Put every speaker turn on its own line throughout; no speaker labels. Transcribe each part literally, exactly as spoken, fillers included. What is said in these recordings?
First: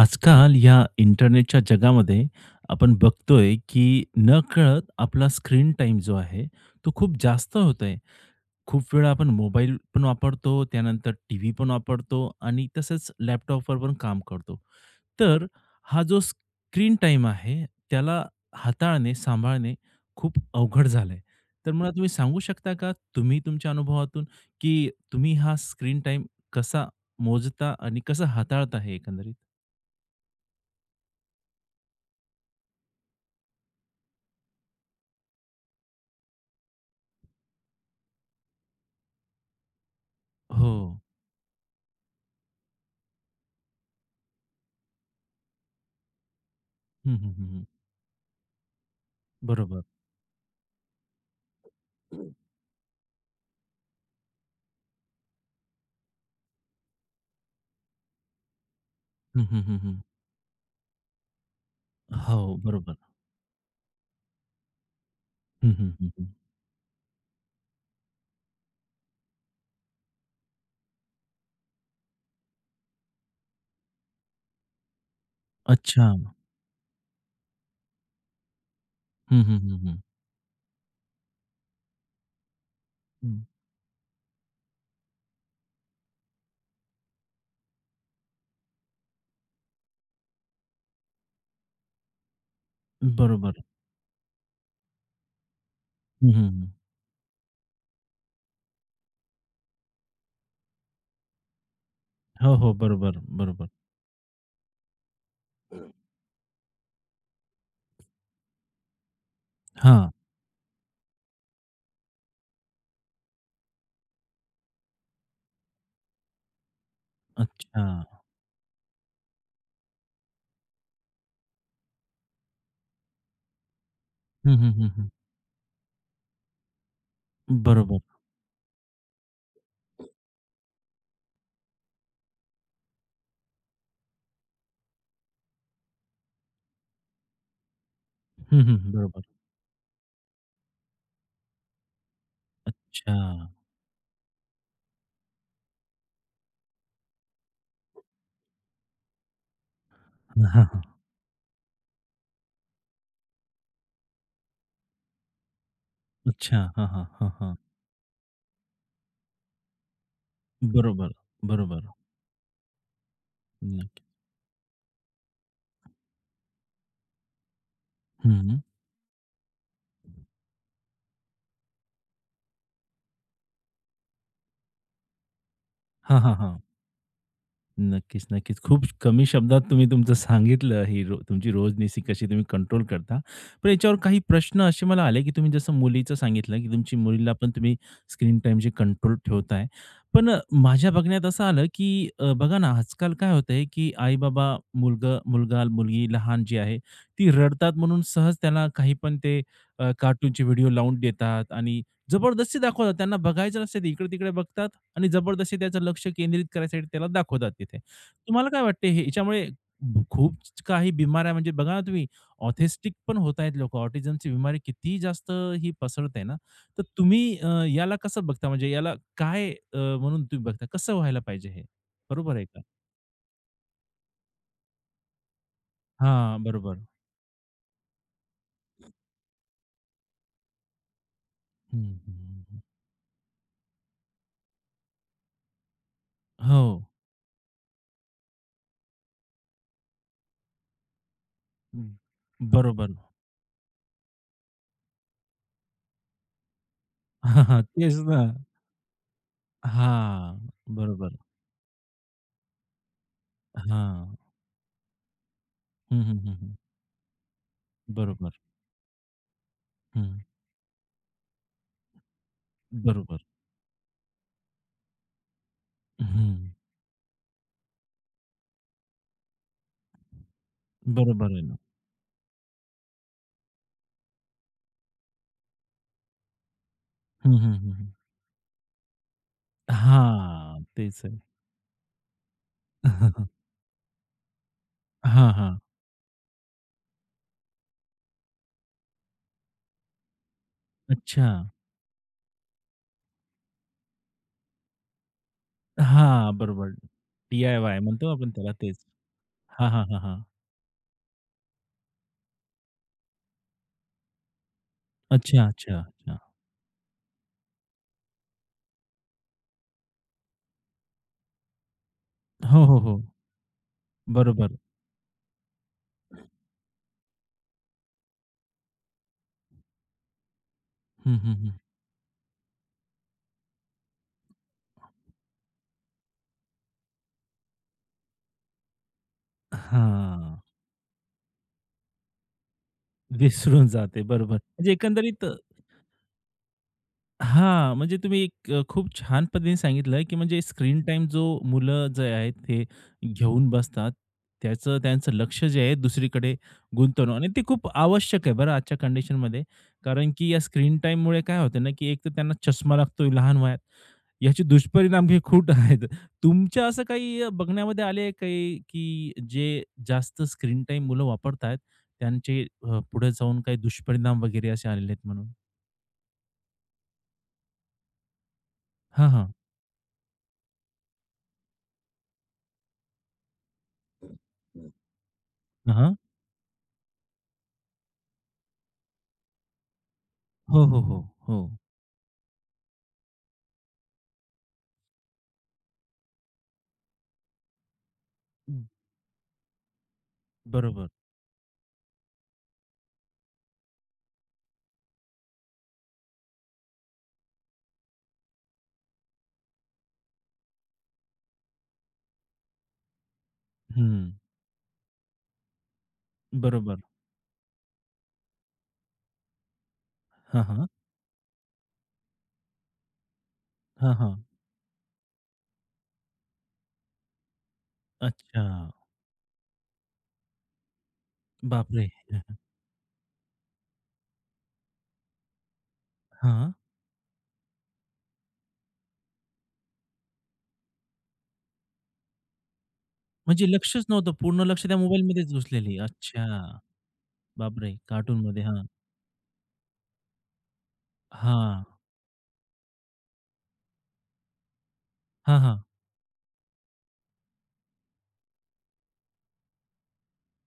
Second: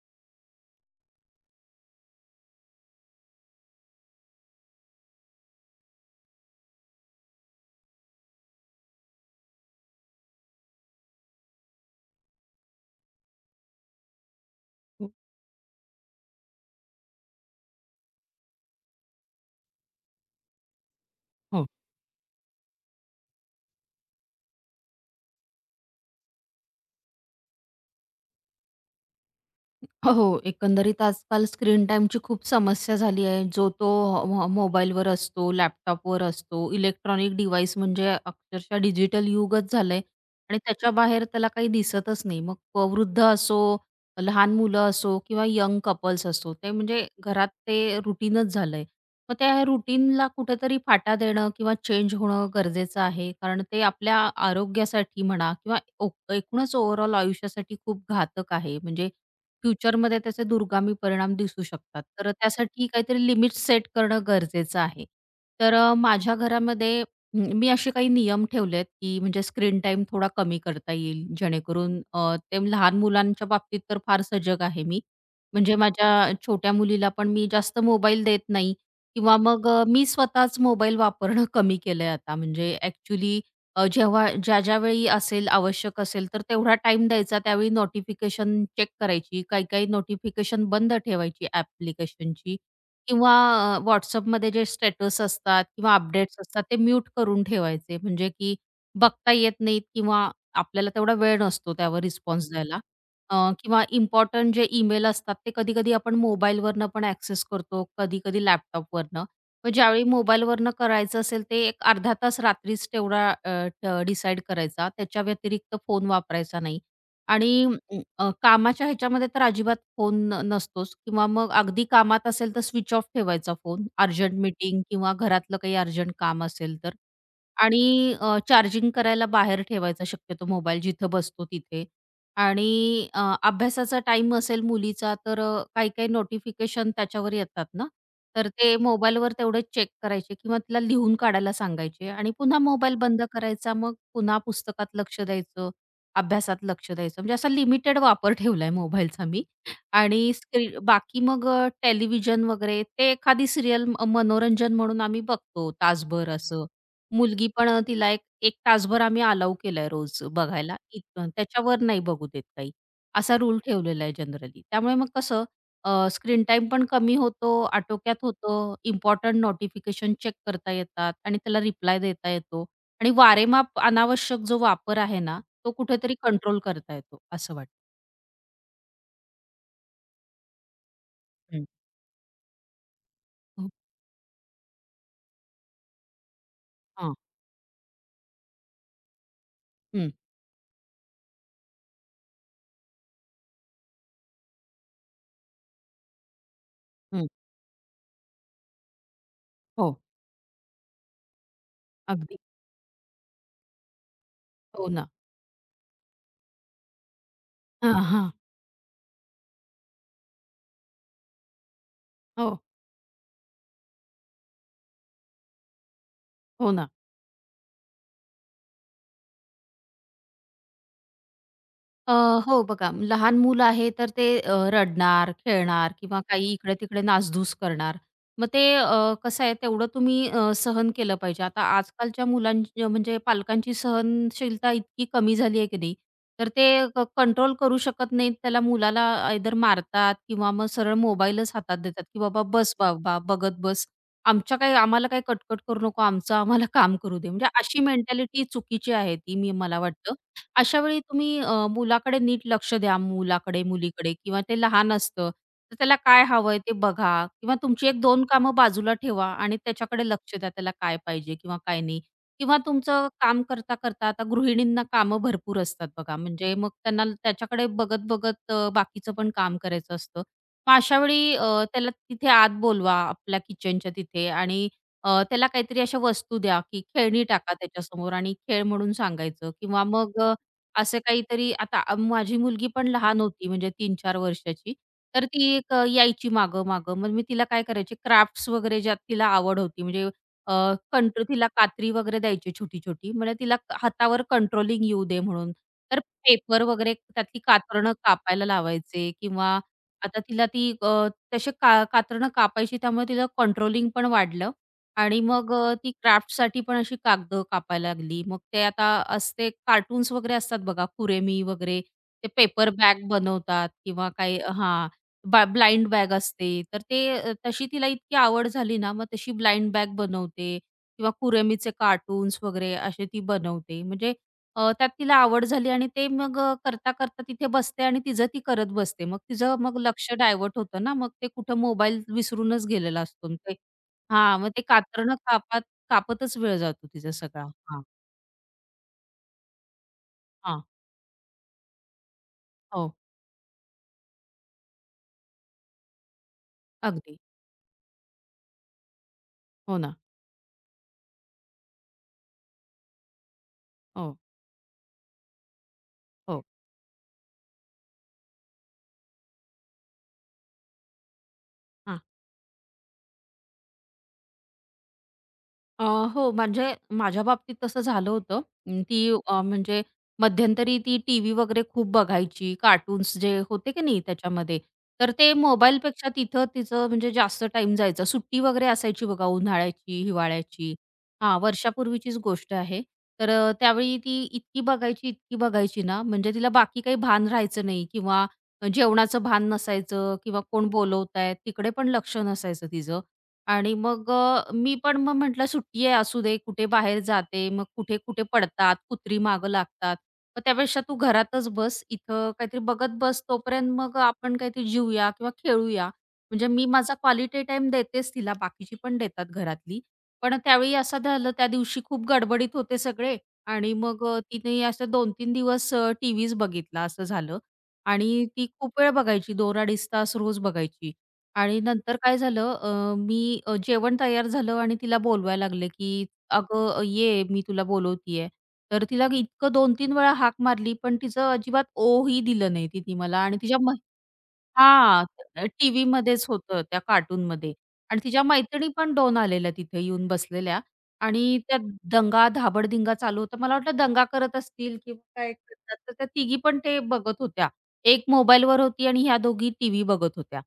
आजकाल या इंटरनेटच्या जगामध्ये आपण बघतोय, की नकळत आपला स्क्रीन टाइम जो आहे, तो खूप जास्त होत आहे. खूप वेळा आपण मोबाईल पण वापरतो, त्यानंतर टीव्ही पण वापरतो आणि तसंच लॅपटॉपवर पण काम करतो.
हो.
तर हा जो स्क्रीन टाईम आहे, त्याला हाताळणे, सांभाळणे खूप अवघड झालं आहे. तर मला तुम्ही सांगू शकता का, तुम्ही तुमच्या अनुभवातून, की तुम्ही हा स्क्रीन टाईम कसा मोजता आणि कसं हाताळता हे एकंदरीत?
हो, हो. एकंदरीत आजकाल स्क्रीन टाईमची खूप समस्या झाली आहे. जो तो मो मोबाईलवर असतो, लॅपटॉपवर असतो, इलेक्ट्रॉनिक डिव्हाइस म्हणजे अक्षरशः डिजिटल युगच झालंय आणि
हो.
त्याच्या बाहेर त्याला काही दिसतच नाही. मग प- वृद्ध असो, लहान मुलं असो किंवा यंग कपल्स असो, ते म्हणजे
हं, हं, हं,
घरात
हं.
ते रुटीनच झालंय. मग त्या
बरोबर.
रुटीनला कुठेतरी फाटा देणं किंवा चेंज
हं.
होणं गरजेचं आहे. कारण ते आपल्या आरोग्यासाठी म्हणा किंवा ओ एकूणच ओव्हरऑल आयुष्यासाठी खूप घातक आहे. म्हणजे
हं, हं, हं,
फ्युचरमध्ये त्याचे दुर्गामी परिणाम दिसू शकतात. तर
हो,
त्यासाठी
बरोबर.
काहीतरी लिमिट्स सेट करणं गरजेचं आहे.
हं,
तर
हं,
अ,
हं, हं.
माझ्या घरामध्ये म, मी असे काही नियम ठेवले आहेत, की म्हणजे स्क्रीन टाईम थोडा कमी करता येईल. जेणेकरून अ, ते लहान मुलांच्या बाबतीत तर फार सजग आहे मी. म्हणजे
अच्छा.
माझ्या छोट्या मुलीला पण मी जास्त मोबाईल देत नाही किंवा
हं, हं,
मग
हं,
अ,
हं.
मी स्वतःच मोबाईल वापरणं कमी केलंय आता. म्हणजे
हं.
ॲक्चुअली अ, जेव्हा ज्या-ज्यावेळी असेल, आवश्यक असेल, तर तेवढा टाईम द्यायचा. त्यावेळी नोटिफिकेशन चेक करायची. काही-काही नोटिफिकेशन बंद ठेवायची ॲप्लिकेशनची किंवा
बरोबर.
अ, WhatsAppमध्ये जे स्टेटस असतात किंवा
हं,
अपडेट्स
हं,
असतात,
हं.
ते म्यूट करून ठेवायचे. म्हणजे की बघता येत नाहीत किंवा आपल्याला तेवढा वेळ नसतो त्यावर रिस्पॉन्स
हो, हो.
द्यायला.
बरोबर,
अ,
बरोबर.
किंवा इम्पोर्टंट जे ईमेल असतात, ते कधी-कधी आपण मोबाईलवरनं पण ॲक्सेस करतो, कधी-कधी लॅपटॉपवरनं. मग ज्यावेळी
हां.
मोबाईलवरनं करायचं असेल ते एक अर्धा तास रात्रीच तेवढा अ, ड डिसाईड करायचा. त्याच्या व्यतिरिक्त फोन वापरायचा नाही आणि
अच्छा.
अ, कामाच्या ह्याच्यामध्ये तर अजिबात फोन न नसतोच किंवा मग अगदी कामात असेल तर स्विच ऑफ ठेवायचा फोन. अर्जंट
हं, हं,
मीटिंग
हं, हं.
किंवा घरातलं काही अर्जंट काम असेल तर.
बरोबर.
आणि अ, चार्जिंग करायला बाहेर ठेवायचा शक्यतो मोबाईल जिथं बसतो तिथे. आणि अ, अभ्यासाचा टाइम असेल मुलीचा तर अ, काही-काही नोटिफिकेशन त्याच्यावर येतात ना, तर
हं,
ते
हं. बरोबर.
मोबाईलवर तेवढे चेक करायचे किंवा तिला लिहून काढायला सांगायचे आणि पुन्हा मोबाईल
अच्छा.
बंद करायचा. मग पुन्हा पुस्तकात लक्ष द्यायचं, अभ्यासात लक्ष द्यायचं. म्हणजे असा लिमिटेड वापर ठेवलाय मोबाईलचा मी आणि
हां,
स्क्रीन
हां.
बाकी मग टेलिव्हिजन वगैरे ते एखादी सीरियल अ, मनोरंजन म्हणून आम्ही बघतो तासभर
अच्छा.
असं.
हां, हां. हां,
मुलगी
हां.
पण अ, तिला एक 1 तासभर आम्ही अलाऊ केलाय रोज बघायला.
बरोबर,
इथं त्याच्यावर
बरोबर.
नाही बघू देत काही. असा रूल
नक्की.
ठेवलेला आहे जनरली. त्यामुळे मग कसं अ, स्क्रीन टाईम पण कमी होतो, आटोक्यात होतो,
हं.
इम्पोर्टंट नोटिफिकेशन चेक करता येतात आणि त्याला रिप्लाय देता येतो आणि वारेमाप अनावश्यक जो वापर आहे ना, तो कुठेतरी
हां, हां,
कंट्रोल
हां.
करता येतो असं वाटतं.
नक्कीच, नक्कीच. खूप कमी शब्दात तुम्ही तुमचं सांगितलं ही रो तुमची
हं.
रोजनिशी कशी तुम्ही कंट्रोल करता.
हो.
पण याच्यावर काही प्रश्न असे मला आले, की तुम्ही जसं मुलीचं सांगितलं, की तुमची
हां.
मुलीला पण तुम्ही स्क्रीन टाईमची कंट्रोल ठेवताय.
हं,
पण अ, माझ्या बघण्यात असं आलं, की अ, बघा ना आजकाल काय होतंय, की आई-बाबा मुलगा मुलगा, मुलगी लहान जी आहे,
हं.
ती रडतात म्हणून सहज त्याला काही पण ते
हो.
कार्टूनचे व्हिडिओ लावून देतात आणि
अगदी.
जबरदस्ती दाखवतात. त्यांना बघायचं नसते, ते इकडे-तिकडे बघतात
हो
आणि
ना.
जबरदस्ती त्याचं लक्ष केंद्रित करायसाठी त्याला दाखवतात तिथे.
हां, हां.
तुम्हाला काय वाटते हे याच्यामुळे भ- खूप काही बिमाऱ्या म्हणजे बघा ना तुम्ही
हो.
ऑथिस्टिक पण होत आहेत लोकं. ऑटिझमची बिमारी किती जास्त ही पसरते ना,
हो
तर
ना.
तुम्ही अ, याला कसं बघता? म्हणजे याला काय अ, म्हणून तुम्ही बघता? कसं व्हायला पाहिजे हे?
अ,
बरोबर आहे का?
हो बघा, लहान मूल आहे तर ते अ, रडणार, खेळणार किंवा
हां,
काही
बरोबर.
इकडे-तिकडे नासधूस करणार. मग ते अ, कसं आहे तेवढं तुम्ही अ, सहन केलं पाहिजे. आता
हं, हं,
आजकालच्या
हं.
मुलांची म्हणजे पालकांची सहनशीलता इतकी कमी झाली आहे की नाही, तर
हो.
ते कंट्रोल करू शकत नाहीत. त्याला मुलाला आयदर मारतात किंवा मग सरळ मोबाईलच हातात
हम्म.
देतात, की "बाबा बस
बरोबर.
बाबा, बघत बस. आमच्या काही आम्हाला काही कटकट करू नको. आमचं आम्हाला काम करू दे."
हा,
म्हणजे
हा,
अशी
तेच ना.
मेंटॅलिटी चुकीची आहे ती मी मला वाटतं.
हां,
अशा वेळी
बरोबर.
तुम्ही अ, मुलाकडे नीट लक्ष द्या, मुलाकडे, मुलीकडे
हां.
किंवा ते लहान असतं, तर त्याला
हं, हं,
काय
हं, हं.
हवंय ते बघा किंवा तुमची एक दोन
बरोबर.
कामं बाजूला ठेवा आणि त्याच्याकडे
हं.
लक्ष द्या, त्याला काय पाहिजे किंवा काय नाही. किंवा तुमचं
बरोबर.
काम करता, करता आता गृहिणींना कामं भरपूर असतात बघा,
हं.
म्हणजे मग त्यांना त्याच्याकडे बघत-बघत अ, बाकीचं पण काम करायचं असतं. मग अशा
बरोबर
वेळी
आहे
अ,
ना.
त्याला तिथे आत बोलवा आपल्या किचनच्या तिथे आणि अ, त्याला काहीतरी अशा वस्तू द्या, की खेळणी
हं,
टाका
हं, हं, हं.
त्याच्यासमोर आणि खेळ म्हणून सांगायचं किंवा मग
हां,
असं
तेच आहे.
काहीतरी आता अ, माझी मुलगी पण लहान होती म्हणजे तीन चार वर्षाची. तर
हां,
ती
हां.
एक अ, यायची मागं-मागं. मग मी तिला काय करायची क्राफ्ट्स वगैरे ज्यात तिला आवड होती म्हणजे अ, कंट्रो
अच्छा.
तिला कात्री वगैरे द्यायची छोटी-छोटी. म्हणजे तिला क- हातावर कंट्रोलिंग येऊ दे म्हणून. तर
हां,
पेपर
बरोबर.
वगैरे त्यातली
डी-आय-वाय
कातरणं
म्हणतो आपण
कापायला
त्याला तेच.
लावायचे किंवा
हां, हां, हां,
आता
हां.
तिला ती अ, तसे का कातरणं कापायची त्यामुळे तिला कंट्रोलिंग पण वाढलं आणि
अच्छा,
मग अ,
अच्छा,
ती
अच्छा.
क्राफ्टसाठी पण अशी कागदं कापायला लागली. मग ते आता असते कार्टून्स वगैरे असतात बघा, कुरेमी वगैरे ते
हो,
पेपर
हो, हो.
बॅग बनवतात किंवा काही
बरोबर.
हां, ब्लाइंड बॅग असते. तर ते अ, तशी तिला इतकी आवड झाली ना, मग तशी ब्लाइंड बॅग बनवते किंवा
हं, हं, हं.
कुरेमीचे कार्टून्स वगैरे असे ती बनवते. म्हणजे अ, त्यात तिला आवड झाली आणि ते मग अ, करता-करता तिथे बसते आणि तिचं ती करत बसते. मग तिचं मग लक्ष
हां.
डायव्हर्ट होतं ना, मग ते कुठं मोबाईल विसरूनच गेलेला असतो. मग ते
विसरून जाते. बरोबर.
हां, मग ते
म्हणजे
कातरणं
एकंदरीत
कापात कापतच वेळ जातो तिचा सगळा.
हां,
हां,
म्हणजे तुम्ही एक अ, खूप छान पद्धतीने सांगितलं, की म्हणजे
हां.
स्क्रीन टाइम जो मुलं जे आहेत ते
हो,
घेऊन बसतात, त्याचं त्यांचं लक्ष जे आहे दुसरीकडे गुंतवणं
अगदी.
आणि ते खूप आवश्यक आहे बरं आजच्या कंडिशनमध्ये.
हो ना.
कारण की या स्क्रीन टाईममुळे काय होतं ना, की एक तर त्यांना चष्मा लागतोय लहान वयात.
हो,
याचे दुष्परिणाम हे खूप आहेत.
हो.
तुमच्या असं काही अ, बघण्यामध्ये आले काही, की जे जास्त स्क्रीन टाईम मुलं वापरतायत,
हां.
त्यांचे अ, पुढे जाऊन काही दुष्परिणाम वगैरे असे आलेले आहेत म्हणून?
अ, हो, म्हणजे माझ्या बाबतीत तसं झालं होतं. अं, ती
हां, हां.
अ, म्हणजे मध्यंतरी ती टीव्ही वगैरे खूप बघायची, कार्टून्स जे होते की नाही त्याच्यामध्ये. तर ते
हं,
मोबाईलपेक्षा तिथं तिचं म्हणजे जास्त टाइम जायचा. सुट्टी वगैरे असायची बघा उन्हाळ्याची,
हो,
हिवाळ्याची.
हो, हो, हो.
हां, वर्षापूर्वीचीच गोष्ट आहे. तर अ, त्यावेळी ती इतकी बघायची, इतकी बघायची ना, म्हणजे तिला बाकी काही भान राहायचं नाही किंवा जेवणाचं भान नसायचं किंवा कोण
बरोबर.
बोलवतायत तिकडे पण लक्ष नसायचं तिचं. आणि मग अ, मी पण मग म्हटलं सुट्टी आहे असू दे, कुठे बाहेर जाते, मग कुठे-कुठे पडतात, कुत्री मागं लागतात. मग त्यापेक्षा तू घरातच बस, इथं काहीतरी बघत बस, तोपर्यंत मग
हं,
आपण काहीतरी जिऊया किंवा खेळूया. म्हणजे मी
बरोबर.
माझा क्वालिटी टाइम देतेच तिला, बाकीची पण देतात घरातली. पण
हां, हां.
त्यावेळी असं झालं त्या दिवशी खूप गडबडीत होते सगळे आणि
हां,
मग
हां.
अ, तिने असं दोन तीन दिवस टीव्हीच बघितला असं झालं आणि
अच्छा.
ती खूप वेळ बघायची, दोन अडीच तास रोज बघायची. आणि
बापरे!
नंतर काय झालं अ, मी अ, जेवण तयार झालं आणि तिला बोलवायला लागले, की
हां.
"अगं अ, ये, मी तुला बोलवतीये." तर तिला इतकं दोन तीन वेळा हाक मारली, पण तिचं अजिबात ओ ही दिलं नाही तिने मला आणि
म्हणजे
तिच्या
लक्षच नव्हतं. पूर्ण लक्ष त्या
हां,
मोबाईलमध्येच
अ,
घुसलेली.
टीव्हीमध्येच
अच्छा.
होतं त्या कार्टूनमध्ये
बापरे!
आणि तिच्या
कार्टूनमध्ये. हां.
मैत्रिणी पण दोन आलेल्या तिथे येऊन बसलेल्या आणि त्या
हां.
दंगा, धाबड-धिंगा चालू होता. मला वाटलं दंगा करत असतील किंवा काय
हां, हां.
करतात. तर त्या तिघी पण ते बघत होत्या. एक मोबाईलवर होती आणि ह्या दोघी टीव्ही बघत होत्या.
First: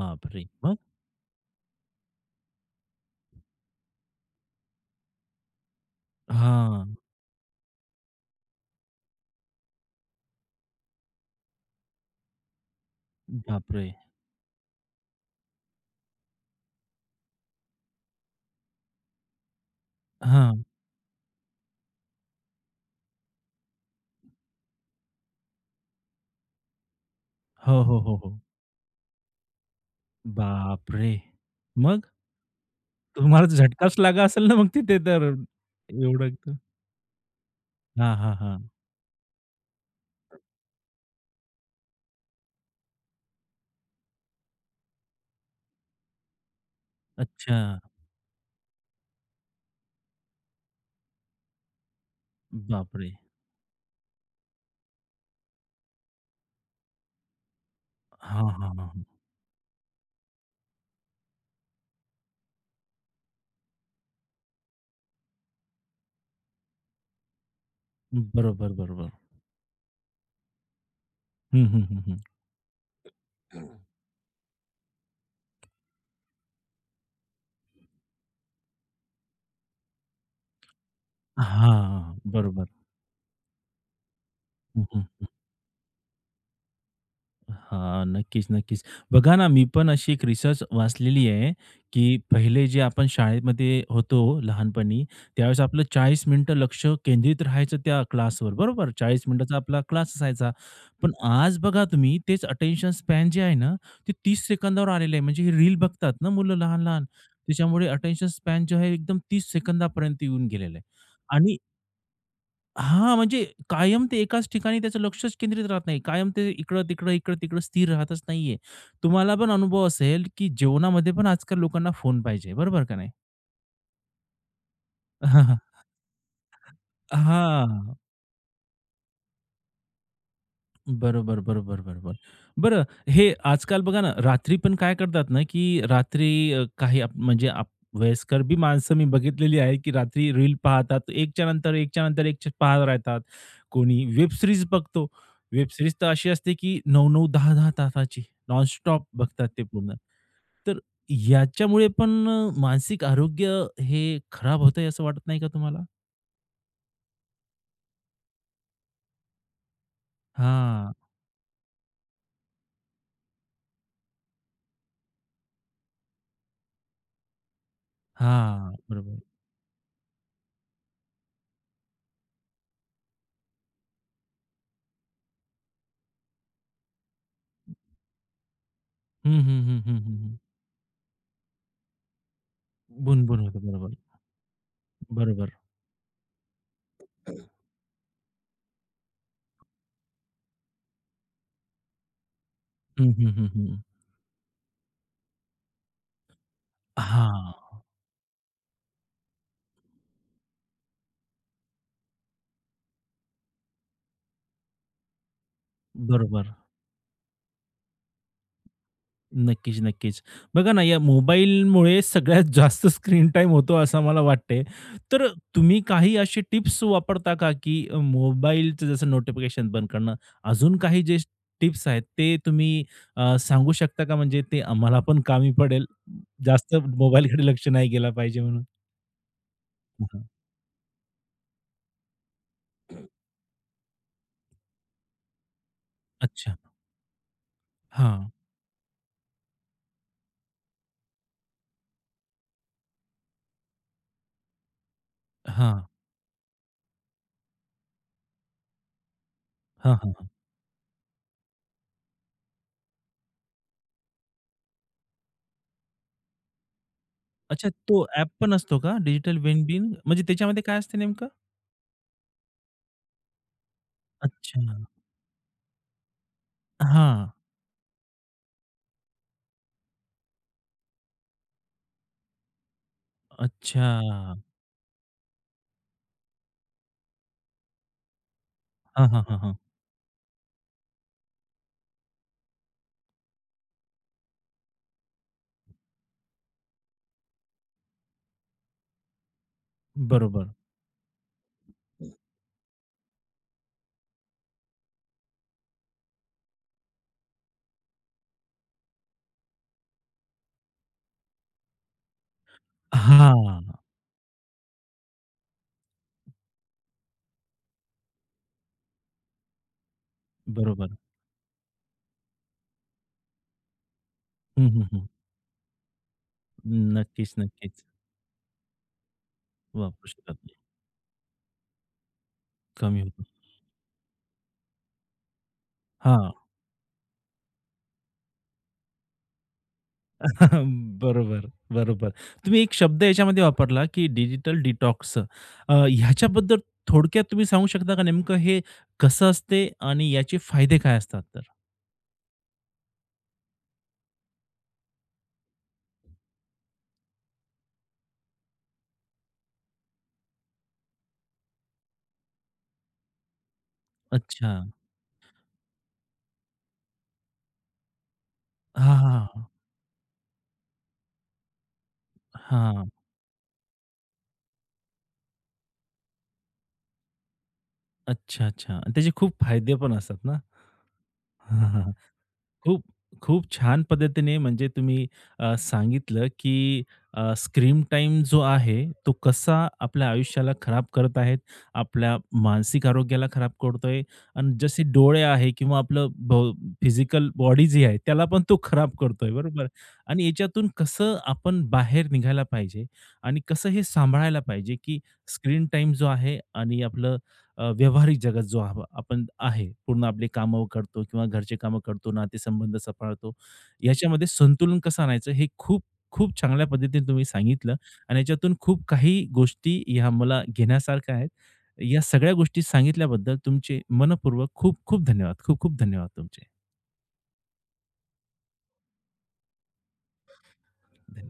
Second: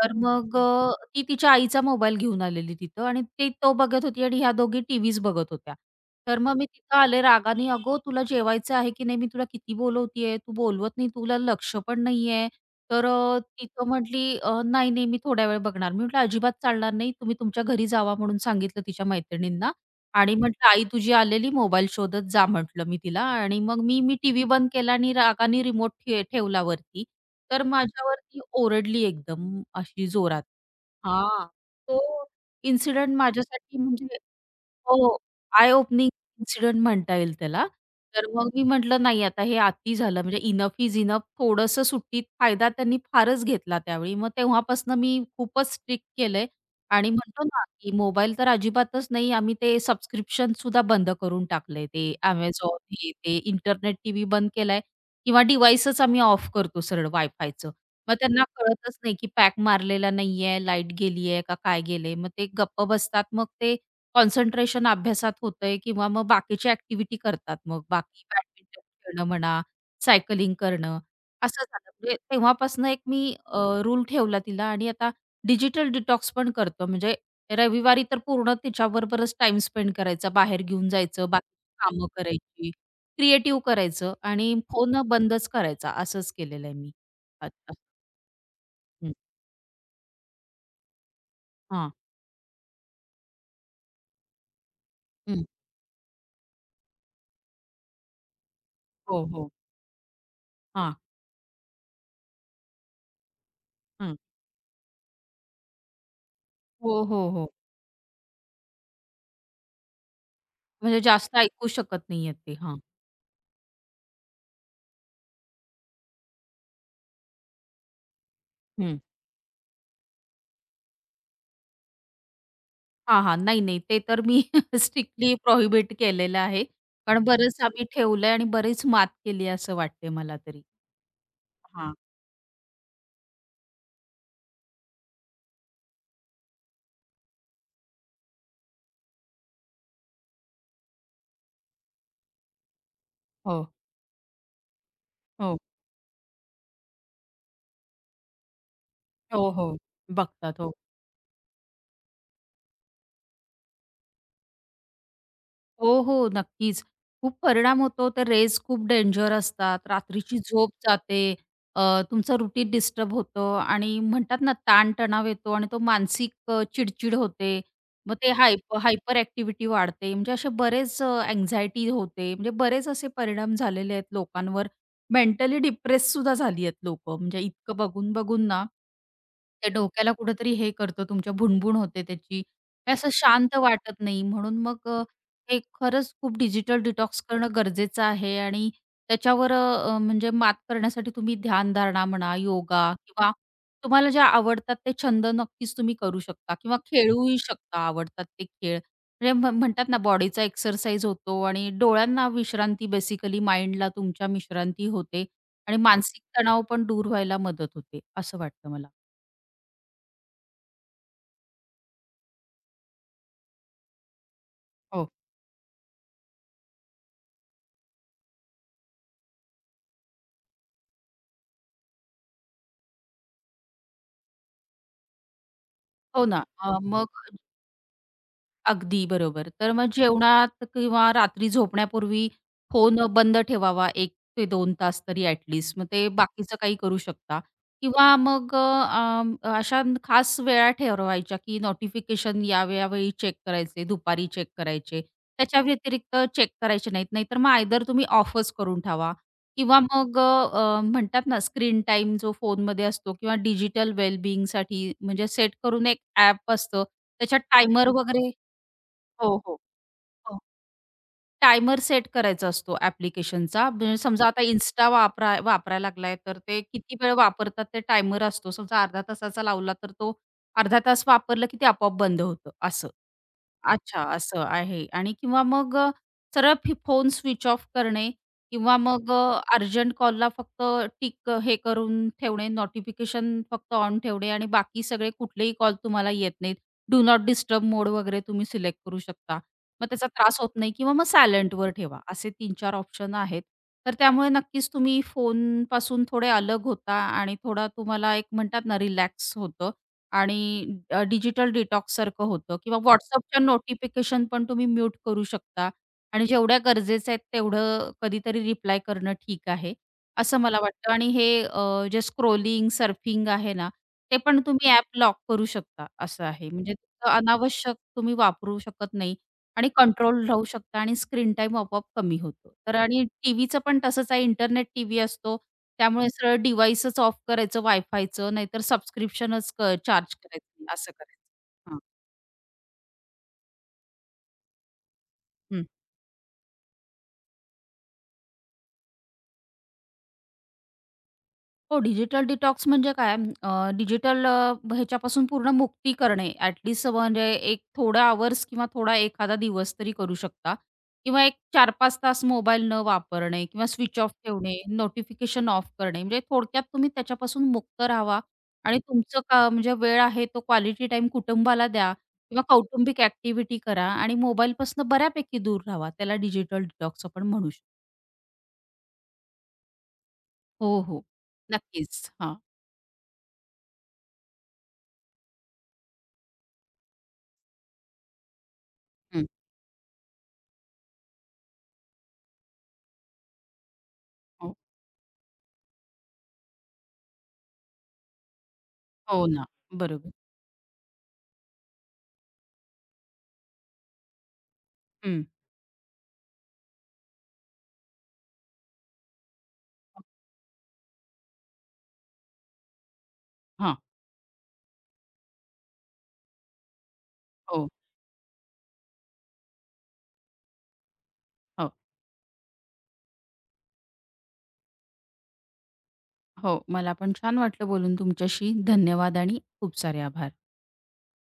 तर मग
मग?
अ, ती तिच्या आईचा मोबाईल घेऊन आलेली तिथं आणि ती तो बघत होती आणि ह्या दोघी टीव्हीच बघत होत्या. तर मग मी
हां.
तिथं आले रागाने, "अगं तुला जेवायचं आहे की नाही? मी तुला किती बोलवतीये? तू बोलवत नाही. तुला लक्ष पण नाहीये. तर अ, तिथं
बापरे!
म्हटली अ, "नाही, नाही, मी थोड्या वेळ बघणार." मी म्हटलं, "अजिबात चालणार नाही. तुम्ही तुमच्या घरी जावा." म्हणून सांगितलं तिच्या मैत्रिणींना आणि
हां.
म्हटलं, "आई तुझी आलेली, मोबाईल शोधत जा," म्हटलं मी तिला आणि मग मी मी टीव्ही बंद केला आणि रागाने रिमोट ठे ठेवला वरती. तर
हो, हो, हो, हो.
माझ्यावरती ओरडली एकदम अशी जोरात.
बापरे!
हां, तो
मग?
इन्सिडेंट
तुम्हाला तर
माझ्यासाठी
झटकाच
म्हणजे
लागला असेल ना मग तिथे
हो,
तर
आय ओपनिंग
एवढं
इन्सिडेंट म्हणता येईल त्याला.
हां,
तर
हां,
मग
हां.
मी म्हटलं नाही आता हे अति झालं म्हणजे इनफ इज इनफ. थोडंसं सुट्टीत फायदा त्यांनी फारच घेतला त्यावेळी. मग तेव्हापासून मी खूपच स्ट्रिक्ट केलंय आणि म्हणतो
अच्छा.
ना, की मोबाईल तर अजिबातच नाही. आम्ही ते सबस्क्रिप्शन सुद्धा बंद करून टाकलंय. ते Amazon
बापरे!
हे ते इंटरनेट टीव्ही बंद केलाय किंवा डिव्हाइसच आम्ही ऑफ करतो सरळ वायफायचं. मग त्यांना
हां, हां,
कळतच
हां.
नाही, की पॅक मारलेला नाहीये, लाईट गेलीये का काय गेलंय. मग ते गप्प बसतात. मग ते कॉन्सन्ट्रेशन अभ्यासात होतंय किंवा मग बाकीच्या ॲक्टिव्हिटी करतात मग बाकी
बरोबर,
बॅडमिंटन
बरोबर.
खेळणं म्हणा, सायकलिंग करणं असं
हं, हं,
झालं.
हं,
म्हणजे
हं.
तेव्हापासून एक मी रूल ठेवला तिला आणि आता डिजिटल डिटॉक्स पण करतो. म्हणजे रविवारी तर पूर्ण तिच्याबरोबरच टाइम स्पेंड करायचा. बाहेर घेऊन जायचं, बाकीची
हां,
कामं
बरोबर.
करायची, क्रिएटिव्ह करायचं आणि
हं,
फोन
हं, हं.
बंदच करायचा. असंच केलेलं आहे मी. आता
हां, नक्कीच, नक्कीच.
हं.
बघा ना, मी पण अशी एक रिसर्च वाचलेली आहे,
हां.
की पहिले जे आपण शाळेमध्ये होतो लहानपणी,
हं.
त्यावेळेस आपलं चाळीस मिनिटं लक्ष केंद्रित राहायचं त्या क्लासवर, बरोबर? चाळीस
हो, हो.
मिनिटाचा आपला क्लास असायचा.
हां.
पण आज बघा तुम्ही, तेच अटेन्शन स्पॅन जे आहे ना, ते
हं.
तीस सेकंदावर आलेलं आहे. म्हणजे हे रील बघतात ना मुलं
हो,
लहान-लहान,
हो, हो.
त्याच्यामुळे अटेन्शन स्पॅन जे आहे, एकदम तीस सेकंदापर्यंत येऊन गेलेलं आहे.
म्हणजे जास्त
आणि
ऐकू शकत नाहीयेत ते. हां.
हां, म्हणजे कायम ते एकाच ठिकाणी त्याचं लक्षच केंद्रित राहत नाही. कायम ते इकडं-तिकडं, इकडं-तिकडं स्थिर राहतच नाहीये.
हं.
तुम्हाला पण अनुभव असेल, की जेवणामध्ये पण आजकाल लोकांना फोन पाहिजे, बरोबर का नाही?
हां, हां. नाही, नाही. ते तर मी स्ट्रिक्टली प्रोहिबिट केलेलं आहे. कारण बरंच आम्ही
हां.
ठेवलंय आणि बरीच मात केली असं वाटते मला तरी.
बरोबर, बरोबर,
हां.
बरोबर. बरं हे आजकाल बघा ना, रात्री पण काय करतात ना, की रात्री अ, काही आप म्हणजे आप वयस्कर बी माणसं मी बघितलेली आहे, की रात्री रील पाहतात. एकच्या नंतर एकच्या नंतर एक पाहत राहतात.
हो,
कोणी वेब सीरीज बघतो.
हो.
वेब सीरीज तर अशी असते, की नऊ नऊ, दहा दहा तासाची नॉनस्टॉप बघतात
हो,
ते
हो.
पूर्ण.
बघतात. हो.
तर याच्यामुळे पण अ, मानसिक आरोग्य हे खराब होतंय असं वाटत नाही का तुम्हाला?
हो, हो. नक्कीच. खूप परिणाम होतो. तर रेज खूप डेंजर असतात. रात्रीची झोप
हां,
जाते. अ, तुमचं रुटीन डिस्टर्ब होतं आणि म्हणतात ना ताणतणाव येतो आणि तो मानसिक अ, चिडचिड होते. मग ते
हां.
हायप हायपर
बरोबर.
ॲक्टिव्हिटी वाढते. म्हणजे असे बरेच अ, होते. म्हणजे बरेच असे परिणाम झालेले आहेत लोकांवर. मेंटली डिप्रेस सुद्धा झाली आहेत लोकं. म्हणजे इतकं बघून-बघून ना
हं, हं,
ते
हं, हं,
डोक्याला
हं, हं.
कुठेतरी हे करतो, तुमच्या भुणभुण होते त्याची. हे असं
भुणभुण
शांत
बरोबर.
वाटत नाही म्हणून मग अ,
बरोबर.
हे खरंच खूप डिजिटल डिटॉक्स करणं गरजेचं आहे आणि त्याच्यावर अ, म्हणजे मात करण्यासाठी तुम्ही ध्यानधारणा म्हणा, योगा
हं,
किंवा
हं, हं, हं.
तुम्हाला ज्या आवडतात ते छंद नक्कीच तुम्ही करू शकता किंवा खेळूही
हां,
शकता आवडतात ते खेळ. म्हणजे म्ह म्हणतात ना बॉडीचा एक्सरसाइज होतो आणि डोळ्यांना विश्रांती बेसिकली माइंडला तुमच्या विश्रांती होते आणि मानसिक
बरोबर.
तणाव पण दूर व्हायला मदत होते, असं वाटतं मला.
नक्कीच, नक्कीच. बघा ना, या मोबाईलमुळे सगळ्यात जास्त स्क्रीन टाईम होतो असं मला वाटते.
हो.
तर तुम्ही काही असे टिप्स वापरता का, की अ, मोबाईलचं जसं नोटिफिकेशन बंद करणं, अजून काही जे टिप्स आहेत ते तुम्ही अ, सांगू शकता का? म्हणजे ते आम्हाला पण कामी पडेल.
हो ना.
जास्त
अ, मग
मोबाईलकडे लक्ष नाही गेला पाहिजे म्हणून.
अगदी बरोबर. तर मग
हं,
जेवणात किंवा रात्री झोपण्यापूर्वी फोन बंद ठेवावा एक ते दोन तास तरी ॲट लीस्ट. मग ते
अच्छा.
बाकीचं काही करू शकता किंवा
हां,
मग अ, अशा खास वेळा ठरवायच्या की नोटिफिकेशन या यावेळी चेक करायचे, दुपारी चेक करायचे. त्याच्या
हां,
व्यतिरिक्त चेक करायचे नाहीत. नाहीतर मग आयदर तुम्ही ऑफच करून ठेवा किंवा
हां,
मग
हां.
अ, म्हणतात ना स्क्रीन टाईम जो फोनमध्ये असतो किंवा डिजिटल वेल म्हणजे सेट करून एक ॲप असतं. त्याच्यात
अच्छा
टायमर
तो
वगैरे
ॲप पण असतो का डिजिटल
हो, हो.
वेल बिंग म्हणजे
हो.
त्याच्यामध्ये काय असते नेमकं?
टायमर सेट करायचा असतो ॲप्लिकेशनचा. म्हणजे समजा आता
अच्छा.
Insta वापरा वापरायला लागलाय, तर ते किती वेळ
हां.
वापरतात ते टायमर असतो. समजा अर्धा तासाचा लावला, तर तो अर्धा तास वापरला की ते आपोआप बंद होतं असं.
अच्छा.
अच्छा, असं आहे आणि किंवा मग अ, सरळ फी फोन स्विच ऑफ करणे किंवा
हां,
मग
हां, हां,
अ,
हां.
अर्जंट कॉलला फक्त टिक हे करून ठेवणे, नोटिफिकेशन फक्त ऑन ठेवणे आणि बाकी सगळे कुठलेही कॉल तुम्हाला येत नाहीत. डू नॉट डिस्टर्ब मोड वगैरे तुम्ही सिलेक्ट करू शकता. मग त्याचा त्रास होत
बरोबर.
नाही किंवा मग सायलेंटवर ठेवा. असे तीन चार ऑप्शन आहेत. तर त्यामुळे नक्कीच तुम्ही फोनपासून थोडे अलग होता आणि थोडा तुम्हाला एक म्हणतात ना रिलॅक्स होतं आणि अ, डिजिटल डिटॉक्ससारखं होतं किंवा WhatsAppच्या
हां.
नोटिफिकेशन पण तुम्ही म्यूट करू शकता आणि जेवढ्या गरजेचं आहेत तेवढं कधीतरी रिप्लाय करणं ठीक आहे, असं मला वाटतं
बरोबर.
आणि हे अ, जे स्क्रोलिंग, सर्फिंग आहे ना, ते पण
हं,
तुम्ही
हं,
ॲप
हं.
लॉक करू शकता असं आहे. म्हणजे तिथं
नक्कीच,
अनावश्यक
नक्कीच.
तुम्ही वापरू शकत नाही आणि
वापरू
कंट्रोल
शकत
राहू
नाही.
शकता आणि स्क्रीन टाईम आपोआप कमी होतो. तर
कमी
आणि
होतो.
टीव्हीचं पण तसंच आहे इंटरनेट टीव्ही असतो त्यामुळे
हां.
सरळ डिव्हाइसच ऑफ करायचं Wi-Fiचं नाहीतर सबस्क्रिप्शनच क चार्ज करायचं असं करायचं.
बरोबर, बरोबर. तुम्ही एक शब्द याच्यामध्ये वापरला, की डिजिटल डिटॉक्स.
हां.
अ, ह्याच्याबद्दल थोडक्यात तुम्ही सांगू शकता का नेमकं हे कसं असते आणि याचे फायदे काय असतात तर?
हो, डिजिटल डिटॉक्स म्हणजे काय? अ, डिजिटल अ, ह्याच्यापासून पूर्ण मुक्ती करणे. ॲट म्हणजे एक थोडा अवर्स किंवा थोडा एखादा दिवस तरी करू शकता किंवा एक चार पाच तास मोबाईल न वापरणे किंवा स्विच ऑफ
अच्छा.
ठेवणे, नोटिफिकेशन ऑफ करणे. म्हणजे थोडक्यात तुम्ही त्याच्यापासून मुक्त राहावा आणि
हां, हां,
तुमचं
हां.
का म्हणजे वेळ आहे तो क्वालिटी टाईम कुटुंबाला द्या किंवा
हां.
कौटुंबिक ॲक्टिव्हिटी करा आणि मोबाईलपासून बऱ्यापैकी दूर राहावा. त्याला डिजिटल डिटॉक्स आपण म्हणू शकतो.
अच्छा, अच्छा. आणि त्याचे खूप फायदे पण असतात ना?
हो, हो.
हां, हां.
नक्कीच. हां.
खूप, खूप छान पद्धतीने म्हणजे तुम्ही अ, सांगितलं, की अ, स्क्रीन टाईम जो आहे, तो
हं.
कसा आपल्या आयुष्याला खराब करत आहेत, आपल्या मानसिक आरोग्याला खराब करतोय आणि
हो.
जसे डोळे आहे किंवा आपलं ब फिजिकल बॉडी जी आहे, त्याला पण तो खराब
हो
करतोय,
ना.
बरोबर?
बरोबर.
आणि याच्यातून कसं आपण बाहेर निघायला पाहिजे आणि कसं हे सांभाळायला पाहिजे, की
हं.
स्क्रीन टाईम जो आहे आणि आपलं अ, व्यावहारिक जगात जो आप- आपण आहे पूर्ण आपले कामं करतो किंवा घरचे कामं करतो नातेसंबंध सांभाळतो
हां.
याच्यामध्ये संतुलन कसं आणायचं हे खूप खूप चांगल्या पद्धतीने तुम्ही
हो,
सांगितलं आणि याच्यातून खूप काही गोष्टी ह्या मला घेण्यासारख्या आहेत
हो,
या सगळ्या गोष्टी सांगितल्याबद्दल तुमचे मनपूर्वक खूप खूप धन्यवाद खूप खूप धन्यवाद तुमचे
हो. मला पण छान वाटलं बोलून तुमच्याशी. धन्यवाद आणि खूप सारे आभार.
धन्यवाद